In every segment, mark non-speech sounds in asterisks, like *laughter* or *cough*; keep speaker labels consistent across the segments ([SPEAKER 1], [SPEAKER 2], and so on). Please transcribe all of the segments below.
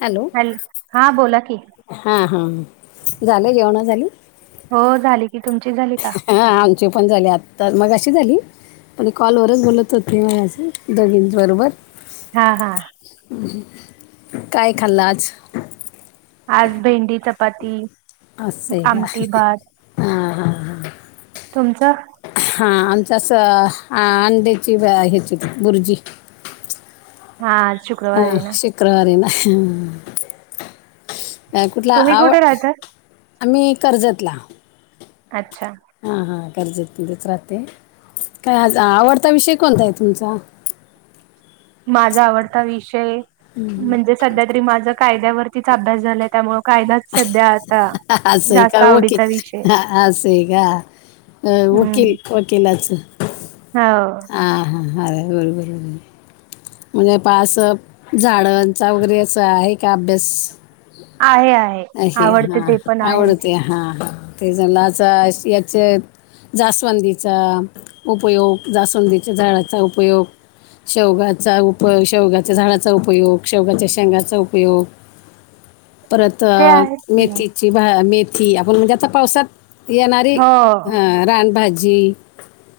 [SPEAKER 1] Hello.
[SPEAKER 2] Hello हां बोला की.
[SPEAKER 1] हा हा झालं जेवणा झाली.
[SPEAKER 2] हो झाली की तुमचीच झाली. का
[SPEAKER 1] हा आमचे पण झाले आता मग अशी झाली. मण कॉलवररच बोलत होते मा असं दघिं बरोबर.
[SPEAKER 2] हां हां.
[SPEAKER 1] काय खाल्ला आज.
[SPEAKER 2] आज भेंडी चपाती.
[SPEAKER 1] ह सय
[SPEAKER 2] आमटी
[SPEAKER 1] ग
[SPEAKER 2] भात
[SPEAKER 1] हा हा.
[SPEAKER 2] तुमचं.
[SPEAKER 1] हा आमच्या स अंड्याची ह्याची बुरजी.
[SPEAKER 2] हा शुक्रवार
[SPEAKER 1] हा
[SPEAKER 2] आहे ना
[SPEAKER 1] शुक्रवारी ना कुठला
[SPEAKER 2] तुम्ही
[SPEAKER 1] आव
[SPEAKER 2] कुठे राहता
[SPEAKER 1] आम्ही कर्जतला
[SPEAKER 2] अच्छा
[SPEAKER 1] हा हा गरजेेत म्ह तेेच राहते काय आवडता विषय कोणता आहे तुमचा
[SPEAKER 2] माझा आवडता विषय म्हणजे सध्या तरी माझ कायद्यावरतीच अभ्यास झालाय त्यामु कायदाच सध्या आता
[SPEAKER 1] हा
[SPEAKER 2] जास्त
[SPEAKER 1] का ओके
[SPEAKER 2] आवडीचा विषय
[SPEAKER 1] हा स का ओके
[SPEAKER 2] हम्म
[SPEAKER 1] ओकेलाच
[SPEAKER 2] हो
[SPEAKER 1] ह हां ह अे बर बर म्हणजे पासप झाडांचा वगैरे असं आहे का अभ्यास
[SPEAKER 2] आहे आहे
[SPEAKER 1] अशे
[SPEAKER 2] आवडते
[SPEAKER 1] हा
[SPEAKER 2] ते पण आहे
[SPEAKER 1] आवडते हा ते जलाचा याचे जास्वंदीचा उपयोग जास्वंदीचा त्याच्या झाडाचा उपयोग शौगात उप शेवगाच्या झाडाचा उपयोग शेवगाच्या शेंगाचा उपयोग परत
[SPEAKER 2] ते आहेत की
[SPEAKER 1] मेथीची मेथी आपण म्हणजे आता पावसात येणारी
[SPEAKER 2] हो
[SPEAKER 1] अ रानभजी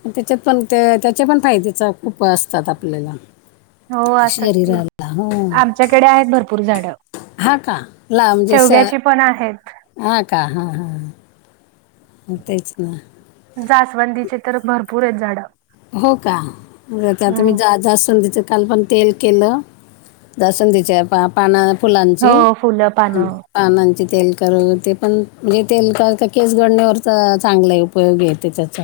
[SPEAKER 1] त्याच्यात पण त्या त्याच्या पण फायद्याच खूप असतात आपल्याला
[SPEAKER 2] हो असं त
[SPEAKER 1] शरीराला हा
[SPEAKER 2] आमच्याकडे आहेत भरपूर झाडं
[SPEAKER 1] हा का ला म्हणजे स
[SPEAKER 2] शेवग्याची पण आहेत
[SPEAKER 1] हा का हा हा होतच ना
[SPEAKER 2] जासवंदीचे तर भरपूर आहेत झाडं
[SPEAKER 1] हो काे मी
[SPEAKER 2] हम्म
[SPEAKER 1] जा जास्त संधी काल पण तेल केलं दसण तच्या पा पाना फुलांची
[SPEAKER 2] हो फुलं
[SPEAKER 1] ह
[SPEAKER 2] पानं.
[SPEAKER 1] पानांचे तेल कर ते पण म्हणजे तेल केस गडण्यावर तर चांगलं आहे उपयोगी येते त्याचा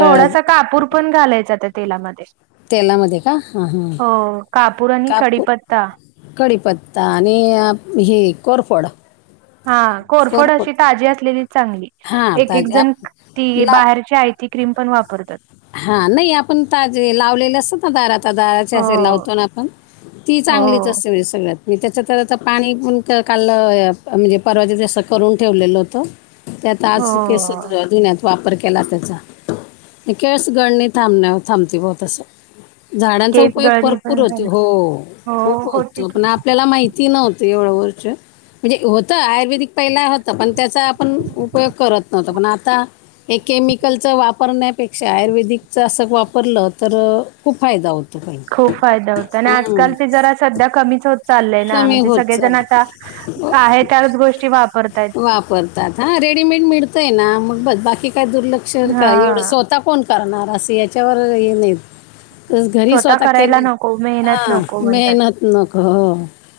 [SPEAKER 2] थोडासा कापूर पण घालायचा त्या तेलामध्ये
[SPEAKER 1] तेलामध्ये का हां हां
[SPEAKER 2] हो कापूर आणि खडीपत्ता
[SPEAKER 1] कडीीपत्ता आणि ही कोरफड
[SPEAKER 2] हा कोरफड अशी ताजी असलेली चांगली
[SPEAKER 1] हां
[SPEAKER 2] एक एक
[SPEAKER 1] ताजे आप
[SPEAKER 2] जण ती बाहेरची आहे ती क्रीम पण वापरतात
[SPEAKER 1] हा नाही आपण ताजे लावलेले असतात ना दारात दाराचे
[SPEAKER 2] हो
[SPEAKER 1] असे लावतो ना आपण ती चांगलीच
[SPEAKER 2] हो.
[SPEAKER 1] असते नाही सगळ्यात आणि त्याच्या तर आता पाणी पण काल म्हणजे परवा तसं करून ठेवलेलं होतं त्यात
[SPEAKER 2] हो
[SPEAKER 1] आज केस जुन्यात वापर केला त्याचा केस गडणी थांण्या थांबती बो तसे झाडांचा
[SPEAKER 2] केस
[SPEAKER 1] उपयोग
[SPEAKER 2] गळणी
[SPEAKER 1] भरपूर
[SPEAKER 2] पण
[SPEAKER 1] होत
[SPEAKER 2] झाली.
[SPEAKER 1] हो
[SPEAKER 2] हो
[SPEAKER 1] खप होत
[SPEAKER 2] होती की.
[SPEAKER 1] पण आपल्याला माहिती ति नव होत एवढं वरच म्हणजे होतं आयुर्वेदिक पहिला होता पण त्याचा आपण उपयोग करत नव्हता पण आता हे केमिकलचं वापरण्यात पेक्षा आयुर्वेदिकचा असं वापरलं तर खूप फायदा होताो
[SPEAKER 2] खूप फायदा होत आणि आजकाल ते जरा सध्या कमीच हो चाललंय ना
[SPEAKER 1] कमी
[SPEAKER 2] म्हणजे
[SPEAKER 1] होत
[SPEAKER 2] सगळेजण
[SPEAKER 1] चाललं
[SPEAKER 2] आता आहे त्याच गोष्टी वापरताय
[SPEAKER 1] तात हा रेडीमेड मिळतय ना मग ब बाकी काय दुर्लक्ष कावढ
[SPEAKER 2] हा.
[SPEAKER 1] स्वतः कोण करणार असं याच्यावर ये नाहीत तस घरी स्वतः
[SPEAKER 2] करायला
[SPEAKER 1] केले
[SPEAKER 2] नको मेहनत
[SPEAKER 1] हा
[SPEAKER 2] नको म्हणतात.
[SPEAKER 1] मेहनत नक हो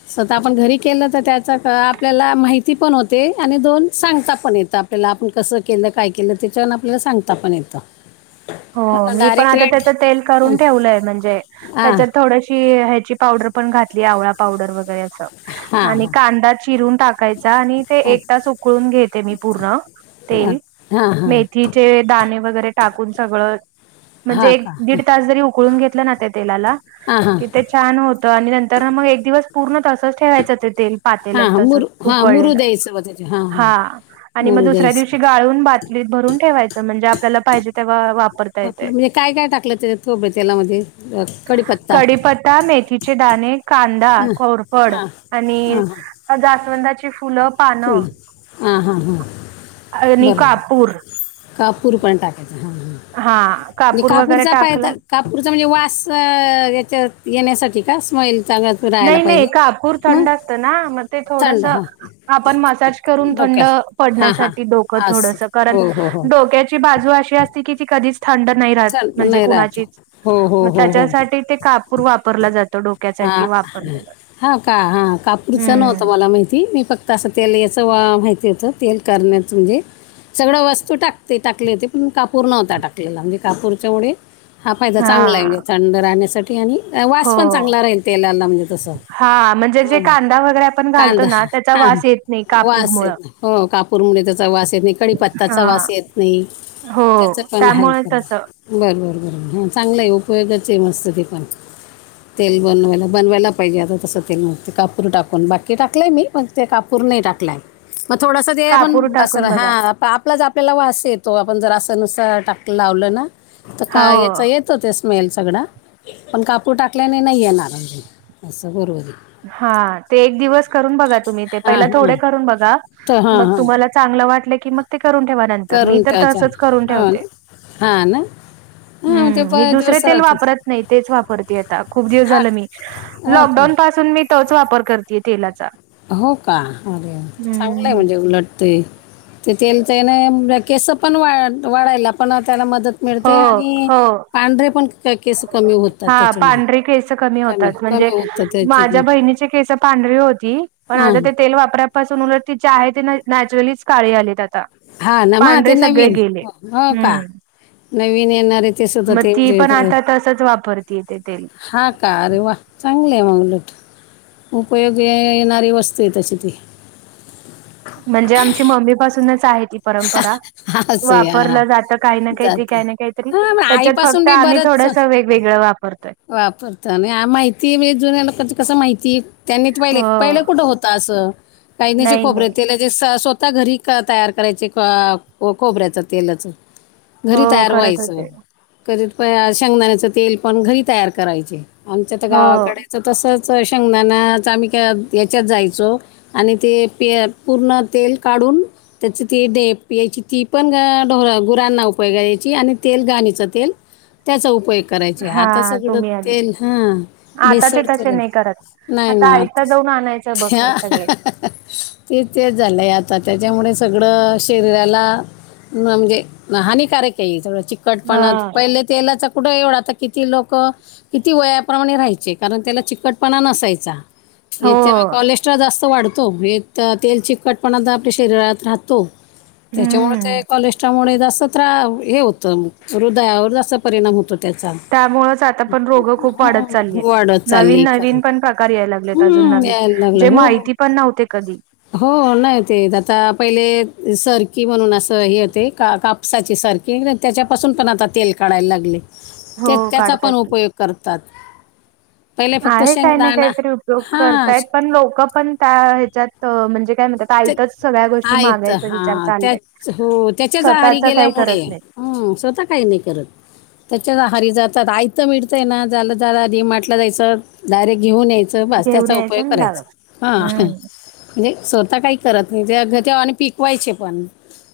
[SPEAKER 1] स्वतः आपण घरी केलं तर त्याचा आपल्याला माहिती पण होते आणि दोन सांगता पण येत आपल्याला आपण कसं केलं काय केलं त्याच्याण आपल्याला सांगता पण येतं
[SPEAKER 2] हो
[SPEAKER 1] मला
[SPEAKER 2] मी पण
[SPEAKER 1] डायरेक्ट
[SPEAKER 2] आता
[SPEAKER 1] रेट
[SPEAKER 2] त्याच तेल करून ठेवलंय म्हणजे
[SPEAKER 1] हां
[SPEAKER 2] त्याच्यात थोडशी ह्याची पावडर पण घातली आवळा पावडर वगैरे
[SPEAKER 1] हां
[SPEAKER 2] आणि कांदा चिरून टाकायचा आणि ते
[SPEAKER 1] हां
[SPEAKER 2] एक तास उकळून घेते मी पूर्ण तेल
[SPEAKER 1] अ
[SPEAKER 2] मेथीचे दाणे वगैरे टाकून सगळं
[SPEAKER 1] हां
[SPEAKER 2] म्हणजे एक
[SPEAKER 1] का
[SPEAKER 2] दीड तास जरी उकळून घेतलं ना त्या तेलाला
[SPEAKER 1] आ हां
[SPEAKER 2] कि ते छान होत आणि नंतर मग एक दिवस पूर्ण तसच ठेवायचं ते तेल पातेला
[SPEAKER 1] हां हां
[SPEAKER 2] तसच
[SPEAKER 1] मुरू हां मुरू
[SPEAKER 2] उकळलेलं
[SPEAKER 1] द्यायचं बघ त्याचे हां
[SPEAKER 2] हा
[SPEAKER 1] हां
[SPEAKER 2] आणि मग
[SPEAKER 1] मोरू
[SPEAKER 2] दुसऱ्या
[SPEAKER 1] द्यायचं
[SPEAKER 2] दिवशी गाळून बात भरून ठेवायचं म्हणजे आपल्याला पाहिजे तेव्हा वापरता येते.
[SPEAKER 1] आपलं म्हणजे काय काय टाकलं ते खोबर तेलामध्ये कडीपत्ता
[SPEAKER 2] पत्ता मेथी चे दणे कांदा
[SPEAKER 1] हां
[SPEAKER 2] कोरपड
[SPEAKER 1] हां
[SPEAKER 2] आणि
[SPEAKER 1] हां हां
[SPEAKER 2] जावंदाची फुलं पान
[SPEAKER 1] फुलं हां हां हां
[SPEAKER 2] आणि कापूर
[SPEAKER 1] कपूर पण टाकच हां हां
[SPEAKER 2] हा
[SPEAKER 1] म्हणजे
[SPEAKER 2] कापूर वगैरे
[SPEAKER 1] कापूरचा पायदा
[SPEAKER 2] टाकला
[SPEAKER 1] कापूरचा म्हणजे वास याच्यात येण्यासाठी का स्मेल चागत
[SPEAKER 2] नाही नाही कापूर थंड असतं ना मग ते
[SPEAKER 1] थंड
[SPEAKER 2] थोडस
[SPEAKER 1] हां
[SPEAKER 2] आपण मसाज करून थंड
[SPEAKER 1] डोक्याला हां हां
[SPEAKER 2] पडण्यासाठी डोकं
[SPEAKER 1] असे
[SPEAKER 2] थोडस कारण
[SPEAKER 1] हो हो हो
[SPEAKER 2] डोक्याची बाजू अशी असती की ती कधीच थंड नाही राहत
[SPEAKER 1] थंड
[SPEAKER 2] म्हणजे
[SPEAKER 1] नाही राहत
[SPEAKER 2] कुणाची
[SPEAKER 1] हो हो
[SPEAKER 2] मग
[SPEAKER 1] हो हो
[SPEAKER 2] त्याच्यासाठी ते कापूर वापरलं जातो डोक्यासाठी
[SPEAKER 1] हां
[SPEAKER 2] वापरला जातो.
[SPEAKER 1] हा का हा कापूरच नवत
[SPEAKER 2] हम्म.
[SPEAKER 1] मला माहि मी फक्त अस तेल याच माहिती होत तेल करण्यात म्हणजे सगळं वस्तू टाकते टाकली हो ते पण कापूर नव्हता टाकलेला कापूरच्यामुळे हा फायदा चांगला आहेजे थंड राहण्यासाठी आणि वास
[SPEAKER 2] हो.
[SPEAKER 1] पण चांगला राहील तेलाला म्हणजे तसं
[SPEAKER 2] हा म्हणजे जे
[SPEAKER 1] हां
[SPEAKER 2] कांदा वगैरे आपण घालतो
[SPEAKER 1] कांदा
[SPEAKER 2] ना त्याचा
[SPEAKER 1] हां
[SPEAKER 2] वास येत नाही कापूर
[SPEAKER 1] वास
[SPEAKER 2] मुळ
[SPEAKER 1] येत नाही हो कापूरमुळे त्याचा वास येत नाही कडीपत्ताचा
[SPEAKER 2] हा.
[SPEAKER 1] वास येत नाही
[SPEAKER 2] हो
[SPEAKER 1] त्याच पण हा
[SPEAKER 2] त्यामुळे
[SPEAKER 1] कर
[SPEAKER 2] तसं
[SPEAKER 1] बरं बर बरबर हा चांगलं आहे उपयोगाची आहे मस्त ते पण तेल बनवायला बनवायला पाहिजे आता तसं तेल नते कापूर टाकून बाकी टाकलं आहे मी पण ते कापूर नाही टाकलं आहे मग थोडंसं ते आपण
[SPEAKER 2] कापूर
[SPEAKER 1] बसर
[SPEAKER 2] टाकून बघा.
[SPEAKER 1] हां आप आपलाच आपल्याला वास येतो आपण जर असं नुस टाक लावलं ना तर काय याच
[SPEAKER 2] हो
[SPEAKER 1] येत त ते स्मेल सगळां पण कापू टाकल्याने नाही येणार असं बरोबर आहे
[SPEAKER 2] हा ते एक दिवस करून बघा तुम्ही ते
[SPEAKER 1] आहे
[SPEAKER 2] पहिले
[SPEAKER 1] हां
[SPEAKER 2] थोडे
[SPEAKER 1] हां
[SPEAKER 2] करून बघा
[SPEAKER 1] तर हां
[SPEAKER 2] मग
[SPEAKER 1] हां
[SPEAKER 2] तुम्हाला चांगलं वाटलं की मग ते करून ठेवा नंतर मी
[SPEAKER 1] करून
[SPEAKER 2] तर
[SPEAKER 1] त्याच्या
[SPEAKER 2] तसच करून
[SPEAKER 1] हो
[SPEAKER 2] ठेवते
[SPEAKER 1] ना हां ना
[SPEAKER 2] ह
[SPEAKER 1] हां ते प
[SPEAKER 2] मी दुसर
[SPEAKER 1] दिवस
[SPEAKER 2] तेल
[SPEAKER 1] राहतो
[SPEAKER 2] वापरत नाही तेच वापरते आता खूप दिवस
[SPEAKER 1] हां
[SPEAKER 2] झालं मी
[SPEAKER 1] हो का
[SPEAKER 2] लॉकडाऊन पासून मी तोच वापर करतेय तेलाचा
[SPEAKER 1] हो का अरे चांगलंय
[SPEAKER 2] हम्म
[SPEAKER 1] म्हणजे उलट ते तेथ त्याने केसं पण वा वाढायला पण त्याला मदत
[SPEAKER 2] हो
[SPEAKER 1] मिळते आणि
[SPEAKER 2] हो
[SPEAKER 1] पांढरे पण केस कमी होतात त्याच्याने
[SPEAKER 2] होत
[SPEAKER 1] कमी कमी
[SPEAKER 2] म्हणजे
[SPEAKER 1] होतात त्याच्याने
[SPEAKER 2] माझ्या बहिणीची केस पांढरी पण
[SPEAKER 1] हां
[SPEAKER 2] आता ते तेल वापरापासून उलट त जे आहे ते नॅचरलीच काळी आलीत आता
[SPEAKER 1] हा ना म ते
[SPEAKER 2] पांढरे सगळे
[SPEAKER 1] नवीन
[SPEAKER 2] गेले
[SPEAKER 1] हो का
[SPEAKER 2] हम्म
[SPEAKER 1] नवीन येणारे ते सुद्धा
[SPEAKER 2] मग
[SPEAKER 1] ते
[SPEAKER 2] ती
[SPEAKER 1] जे
[SPEAKER 2] पण
[SPEAKER 1] येत आहे
[SPEAKER 2] आता त तंच वापरतीय तेे तेल
[SPEAKER 1] हा कार रे वा चांगले आहे म्हगलोत उपयोग येणारी वस्तू आहे तशी ती
[SPEAKER 2] म्हणजे आमची मम्मीपासूनच आहे ती
[SPEAKER 1] असं आहे, हा
[SPEAKER 2] वापरलं जात काही काहीतरी
[SPEAKER 1] जात
[SPEAKER 2] काही ना काहीतरी
[SPEAKER 1] हा मग
[SPEAKER 2] त्याच्यात
[SPEAKER 1] आईपासून
[SPEAKER 2] फक्त आम्ही थोडसं वे वेगळं वापरतयात
[SPEAKER 1] वापरता आणि माहिती म्हणजे जुन्या ल कस माहिती त्यांनी पहिले
[SPEAKER 2] हो
[SPEAKER 1] पहिलं कुठं होता असं काहीनी ज
[SPEAKER 2] नाही
[SPEAKER 1] खोबरे
[SPEAKER 2] नाही
[SPEAKER 1] े स्वतः घरी तयार करायचे खोबऱ्याच तेलाच घरी
[SPEAKER 2] हो
[SPEAKER 1] तयार
[SPEAKER 2] करत
[SPEAKER 1] व्हायचं
[SPEAKER 2] होते
[SPEAKER 1] कधी शेंगदाण्याच तेल पण घरी तयार करायचे आमच्या तर
[SPEAKER 2] हो
[SPEAKER 1] गावाकडेच तसच स शंगनानाच आम्ही का याच्यात जायचो आणि ते प पूर्ण तेल काढून त्याची ती डेप यायची ती पणढ गुरांना उपयोग क यायची आणि तेल घाणीचं तेल त्याचा उपयोग करायचे
[SPEAKER 2] हा
[SPEAKER 1] आता सगळं
[SPEAKER 2] तुम्ही आधी
[SPEAKER 1] तेल हा
[SPEAKER 2] आताचे
[SPEAKER 1] भेसड
[SPEAKER 2] तसे
[SPEAKER 1] तेल
[SPEAKER 2] नाही करत.
[SPEAKER 1] नाही
[SPEAKER 2] आता
[SPEAKER 1] ना
[SPEAKER 2] आयता जाऊन आणायचं बघतात
[SPEAKER 1] आ
[SPEAKER 2] सगळे.
[SPEAKER 1] ते तेच झालंय आता त्याच्यामुळे सगळं शरीराला म्हणजे हानिकारक आहे थडं चिकटपणात
[SPEAKER 2] हा.
[SPEAKER 1] पहिले तेलाच कुठं एवढं आता कि लोक किती वयाप्रमाणे राहायचे कारण त्याला चिकटपणा नसाायचा
[SPEAKER 2] हो
[SPEAKER 1] याच्यामुळे कॉलेस्ट्रॉल जास्त वाढतो हे तर तेल चकटपणा आता आपल्या शरीरात राहतो त्याच्यामुळेळ
[SPEAKER 2] हम्म
[SPEAKER 1] ते कॉलेस्ट्रॉलमुळे जा असतं त्र हे होतं हृदयावर जाा परिणाम होतो त्याचा
[SPEAKER 2] *unintelligible* ण रोग खूप वाढत
[SPEAKER 1] हम्म,
[SPEAKER 2] चा न
[SPEAKER 1] वाढत चालली
[SPEAKER 2] नन
[SPEAKER 1] खरे
[SPEAKER 2] पण प्रकार लाग अज
[SPEAKER 1] हम्म यायला लागलं
[SPEAKER 2] न
[SPEAKER 1] हो
[SPEAKER 2] माहिती पण नव्हते कधी
[SPEAKER 1] हो नाही ते आता पहिले सरकी म्हणून असं हे होते का का साची सारखी त्याच्यापासून पण आता तेल काढायला लागले ते
[SPEAKER 2] हो
[SPEAKER 1] त्याचा
[SPEAKER 2] काढतात
[SPEAKER 1] पण
[SPEAKER 2] की
[SPEAKER 1] उपयोग करतात पहिले फक्त
[SPEAKER 2] आहे काही ना
[SPEAKER 1] शेंगदाणा
[SPEAKER 2] काहीतरी उपयोग
[SPEAKER 1] हां
[SPEAKER 2] करतायत पण लोक पण त्या ह्याच्यात तर म्हणजे काय म्हणतात आता
[SPEAKER 1] ते
[SPEAKER 2] आईतच सगळ्या गोष्टी
[SPEAKER 1] आहेत
[SPEAKER 2] मागायचा विचार
[SPEAKER 1] हां
[SPEAKER 2] चालल्या
[SPEAKER 1] त्याच हो त्याच्याच आहारी गेल्यामुळे हम स्वतः काही नाही करत त्याच्याच आहारी जात यचं मिळतय ना झालं जला म्हटलं जायचं डायरेक्ट घेऊन यायच ब
[SPEAKER 2] घेऊन
[SPEAKER 1] त्याचा
[SPEAKER 2] यायचं
[SPEAKER 1] उपयोग
[SPEAKER 2] आणि लावायचं.
[SPEAKER 1] करायचा हा
[SPEAKER 2] हम्म
[SPEAKER 1] म्हणजे स्वतः काही करत नाही ते अ ते्हा आणि पिकवायचे पण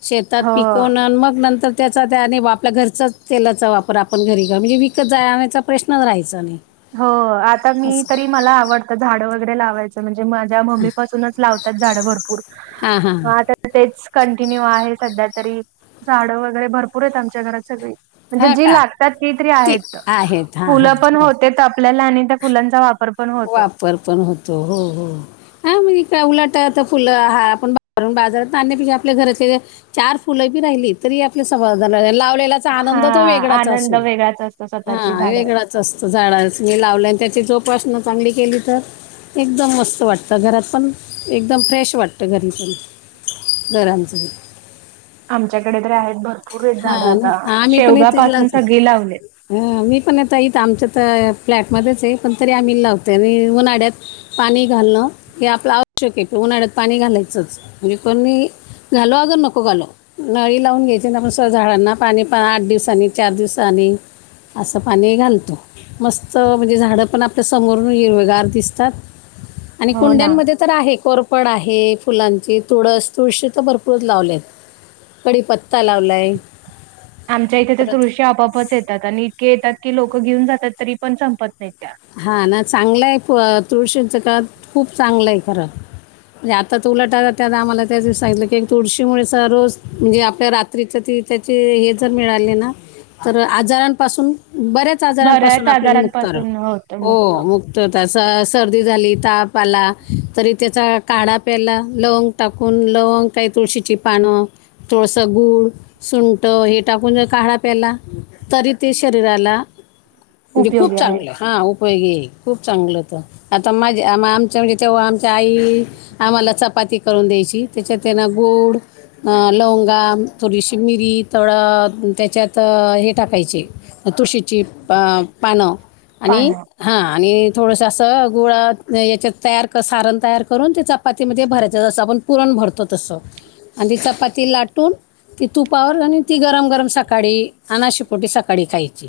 [SPEAKER 1] शेतात
[SPEAKER 2] हो.
[SPEAKER 1] पिकवून मग नंतर त्याचा त्याने आपल्या घरचाच तेलाचा वापर आपण घरी क म्हणजे विकत जाण्याचा प्रश्न राहायचा नाही
[SPEAKER 2] हो आता मी
[SPEAKER 1] असं
[SPEAKER 2] तरी मला आवडतं झाड वगैरे लावायच भ
[SPEAKER 1] हां हां
[SPEAKER 2] तर तेच कंटिन्यू आहे सध्या तरी झाडं वगैरे भरपूर आहेत आमच्या घरात सगळी म्हणजे
[SPEAKER 1] हां
[SPEAKER 2] जी
[SPEAKER 1] का
[SPEAKER 2] लागतात ती तरी आहेत
[SPEAKER 1] आहेत हां हां
[SPEAKER 2] फुलं पण होत
[SPEAKER 1] बरं
[SPEAKER 2] आपल्याला आणि त्या फुलांचा वापर पण होतो
[SPEAKER 1] पर पण होतो हो हो हा म्हणजे काय उलट आता फुलं हा आपणरून बाजारात आणण्यापेक्षा आपल्या घरचे चार फुलं बी राहिली तरी आपल्या समा लावलेला
[SPEAKER 2] हा
[SPEAKER 1] आनंद तो वेगळाच
[SPEAKER 2] आनंद
[SPEAKER 1] असून
[SPEAKER 2] वेगळाच असतो स्वतःची
[SPEAKER 1] हा
[SPEAKER 2] झाडं.
[SPEAKER 1] वेगळा स्त झाडाच मी लावलं आणि त्याची जोपासन चांगली केली तर एकदम मस्त वाटतं घरात पण एकदम फ्रेश वाटतं घरी पण दरामजी
[SPEAKER 2] आमच्याकडे तररी आहेत भरपूर आहेत झाड
[SPEAKER 1] हां ना
[SPEAKER 2] आता शेवगा पासून सगळी लावलीत
[SPEAKER 1] ह मी पण यता इथ आमच्या तर फ्लॅटमध्येध्येच आहे पण तरी आम्ही लावतो उन्हाळ्यात पाणी घालणं हे आपलं आवश्यक आहे की उन्हाळ्यात पाणी घालायचंच म्हणजे कोी घालो अगर नको घालो नळी लावून घ्यायची ना आपण तर झाडांना पाणी प आठ दिवसानी चार दिवसानी असं पाणी घालतो मस्त म्हणजे झाड पण आपल्या समोर हरवेगार दिसतात आणि
[SPEAKER 2] हो ना.
[SPEAKER 1] कुंड्यांमध्ये तर आहे कोरपड आहे फुलांची तुळस तुळशी तर भरपूरच लावलेत कडीी पत्ता लावलाय
[SPEAKER 2] आमच्या इथे ते दृश्य आपापच येतात आणि इतके येतात की लोकं घेऊन जातात तरी पण संपत नाहीत त्या
[SPEAKER 1] हा ना चांगलंय तुळशीचं का खूप चांगलं आहे खरं म्हणजे आता त उलटा त्या आम्हाला त्या दिवस सांगितलं की एक तुळशीमुळे स रोज म्हणजे आपल्याात त्याचे हे जर मिळाले ना तर आजारांपासून बऱ्याच पा
[SPEAKER 2] बऱ्याच
[SPEAKER 1] आजारांपासून आपल्या मुक्तार
[SPEAKER 2] आजारांपासून होत मुक्त
[SPEAKER 1] होक् त होता सर्दी झाली ताप आला तरी त्याचा काढा प्याला लोंग टाकून लवंग काही तुळशीची पानं तथोळसं गूळ सुंट हे टाकून जर काढळाा प्याला तरी ते शरीराला म्हणजे खूप
[SPEAKER 2] उपयोगी आहे
[SPEAKER 1] चांगलं हा वैगे खूप चांगलं होतं आता माझे आम आमच्यां म्हणजे तेव्हा आमच्या आई आम्हाला चपाती करून द्यायची त्याच्यात त्यांना गोड लवंगा थोडीशी मिरी थोडं त्याच्यात हे टाकायचे तुळशीची पानं आणि
[SPEAKER 2] पानं
[SPEAKER 1] हा आणि थोडस असं गुळा याच्या तयार सारण तयार करून त्याचा चपातीमध्ये भरायचसं आपण पुरण भरतो तसं आणि त चपाती लाटून ती तुपावर आणि आणि ती गरम गरम सकाळी अनाशिपोटी सकाळी खायची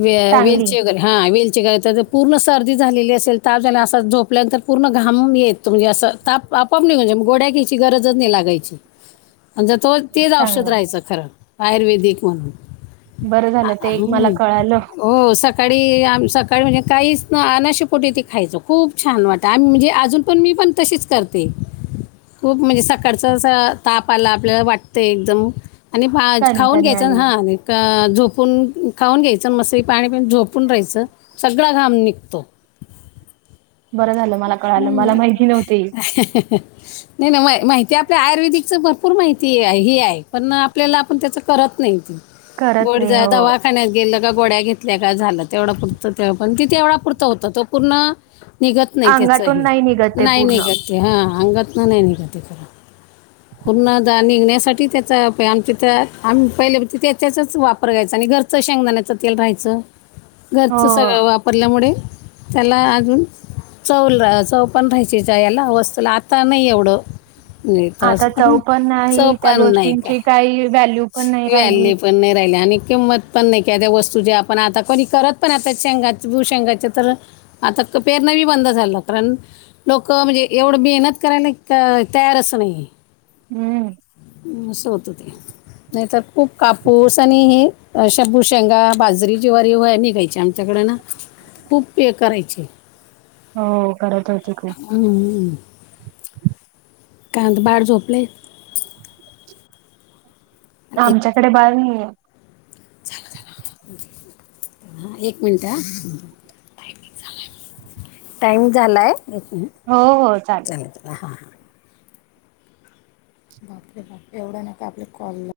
[SPEAKER 1] व
[SPEAKER 2] चांगली
[SPEAKER 1] वेलचे वगैरे हा वेल ची काय त्या पूर्ण सर्दी झालेली असेल ताप झा असा झोपल्यानंतर पूर्ण घाम येत म्हणजे असं ताप आपाप म्हणजे गोड्या घ्यायची गरजच नाही लागायची आणिंत तो तेच औषध
[SPEAKER 2] चांगलं
[SPEAKER 1] राहायचं खरं आयुर्वेदिक म्हणून
[SPEAKER 2] बरं झालं
[SPEAKER 1] आ-
[SPEAKER 2] ते एक मला
[SPEAKER 1] हं.
[SPEAKER 2] कळालं
[SPEAKER 1] हो सकाळी आम सका काय म्हणजे काहीच ना अनाशेपोटे तेे खायचो खूप छान वाटतं आमही म्हणजे अजून पण मी पण तशीच करतो ते खूप म्हणजे सकाळचा ताप आला आपल्याला वाटत एकदम आणि बा खाऊन
[SPEAKER 2] कानकानी
[SPEAKER 1] घ्यायचं
[SPEAKER 2] आली
[SPEAKER 1] हा क झोपून खाऊन घ्यायचं मसरी पाणी पि झोपून राहायचं सगळां घाम निघतो
[SPEAKER 2] बरं झालं मला कळालं
[SPEAKER 1] हम्
[SPEAKER 2] मला माहिती नव्हती
[SPEAKER 1] नाही नाही मा माहिती आपल्या आयुर्वेदिकच भरपूर माहिती हे आहे पण आपल्याला आपण त्याचं करत नाही
[SPEAKER 2] करत
[SPEAKER 1] गोड
[SPEAKER 2] नाही
[SPEAKER 1] जा
[SPEAKER 2] हो
[SPEAKER 1] दवाखान्यात गे गोड्या घेतल्या का झालं तेवढा पुरत पण तेवढा पुरत होत तो पूर्ण निघत नाही
[SPEAKER 2] अंगातून
[SPEAKER 1] त्याचही
[SPEAKER 2] नाही निघत ते
[SPEAKER 1] नाही
[SPEAKER 2] पूर्ण
[SPEAKER 1] नाही का ते हा अंगात ना नाही निघ ते ख पूर्णदा निघण्यासाठी त्याचा प आमच्या त्या आम पहिले त्या त्याचाच वापर घ्यायचा आणि घर च शेंगदाण्याचं तेल राहायचं
[SPEAKER 2] हो
[SPEAKER 1] घरचं सगळं वापरल्यामुळे त्याला अजून चव चव पण राहायची च याला वस्तूला आता नाही एवढं नाही तर
[SPEAKER 2] आता
[SPEAKER 1] असं पण सोपान नाही काय
[SPEAKER 2] का वॅल्यू
[SPEAKER 1] इवल् पण नाही राहिले आणि किंमत पण नाही कद्या वस्तू ज आपण आता कोणी करत पण आता शेंगा भूशेंगाच तर आता पेर नाहीी बंद झाल डॉक्टर लोकं म्हणजे एवढं मेहनत करायला तयारचं नाही
[SPEAKER 2] हम्म
[SPEAKER 1] सोत ते नाहीतर खूप कापूस आणि हे शब्भू शेंगा बाजरी जीवारी व निघायची आमच्या त्याच्याकडे ना खूप पे करायचे
[SPEAKER 2] हो खरात होते खूप
[SPEAKER 1] कायता बाळ झोपले एक
[SPEAKER 2] आमच्याकडे बाहेर नाही
[SPEAKER 1] एक मिनट ह टाईम झालाय
[SPEAKER 2] हो हो चालेल
[SPEAKER 1] चालत हां हां. बाप रे बाप एवढं नका आपले कॉलला.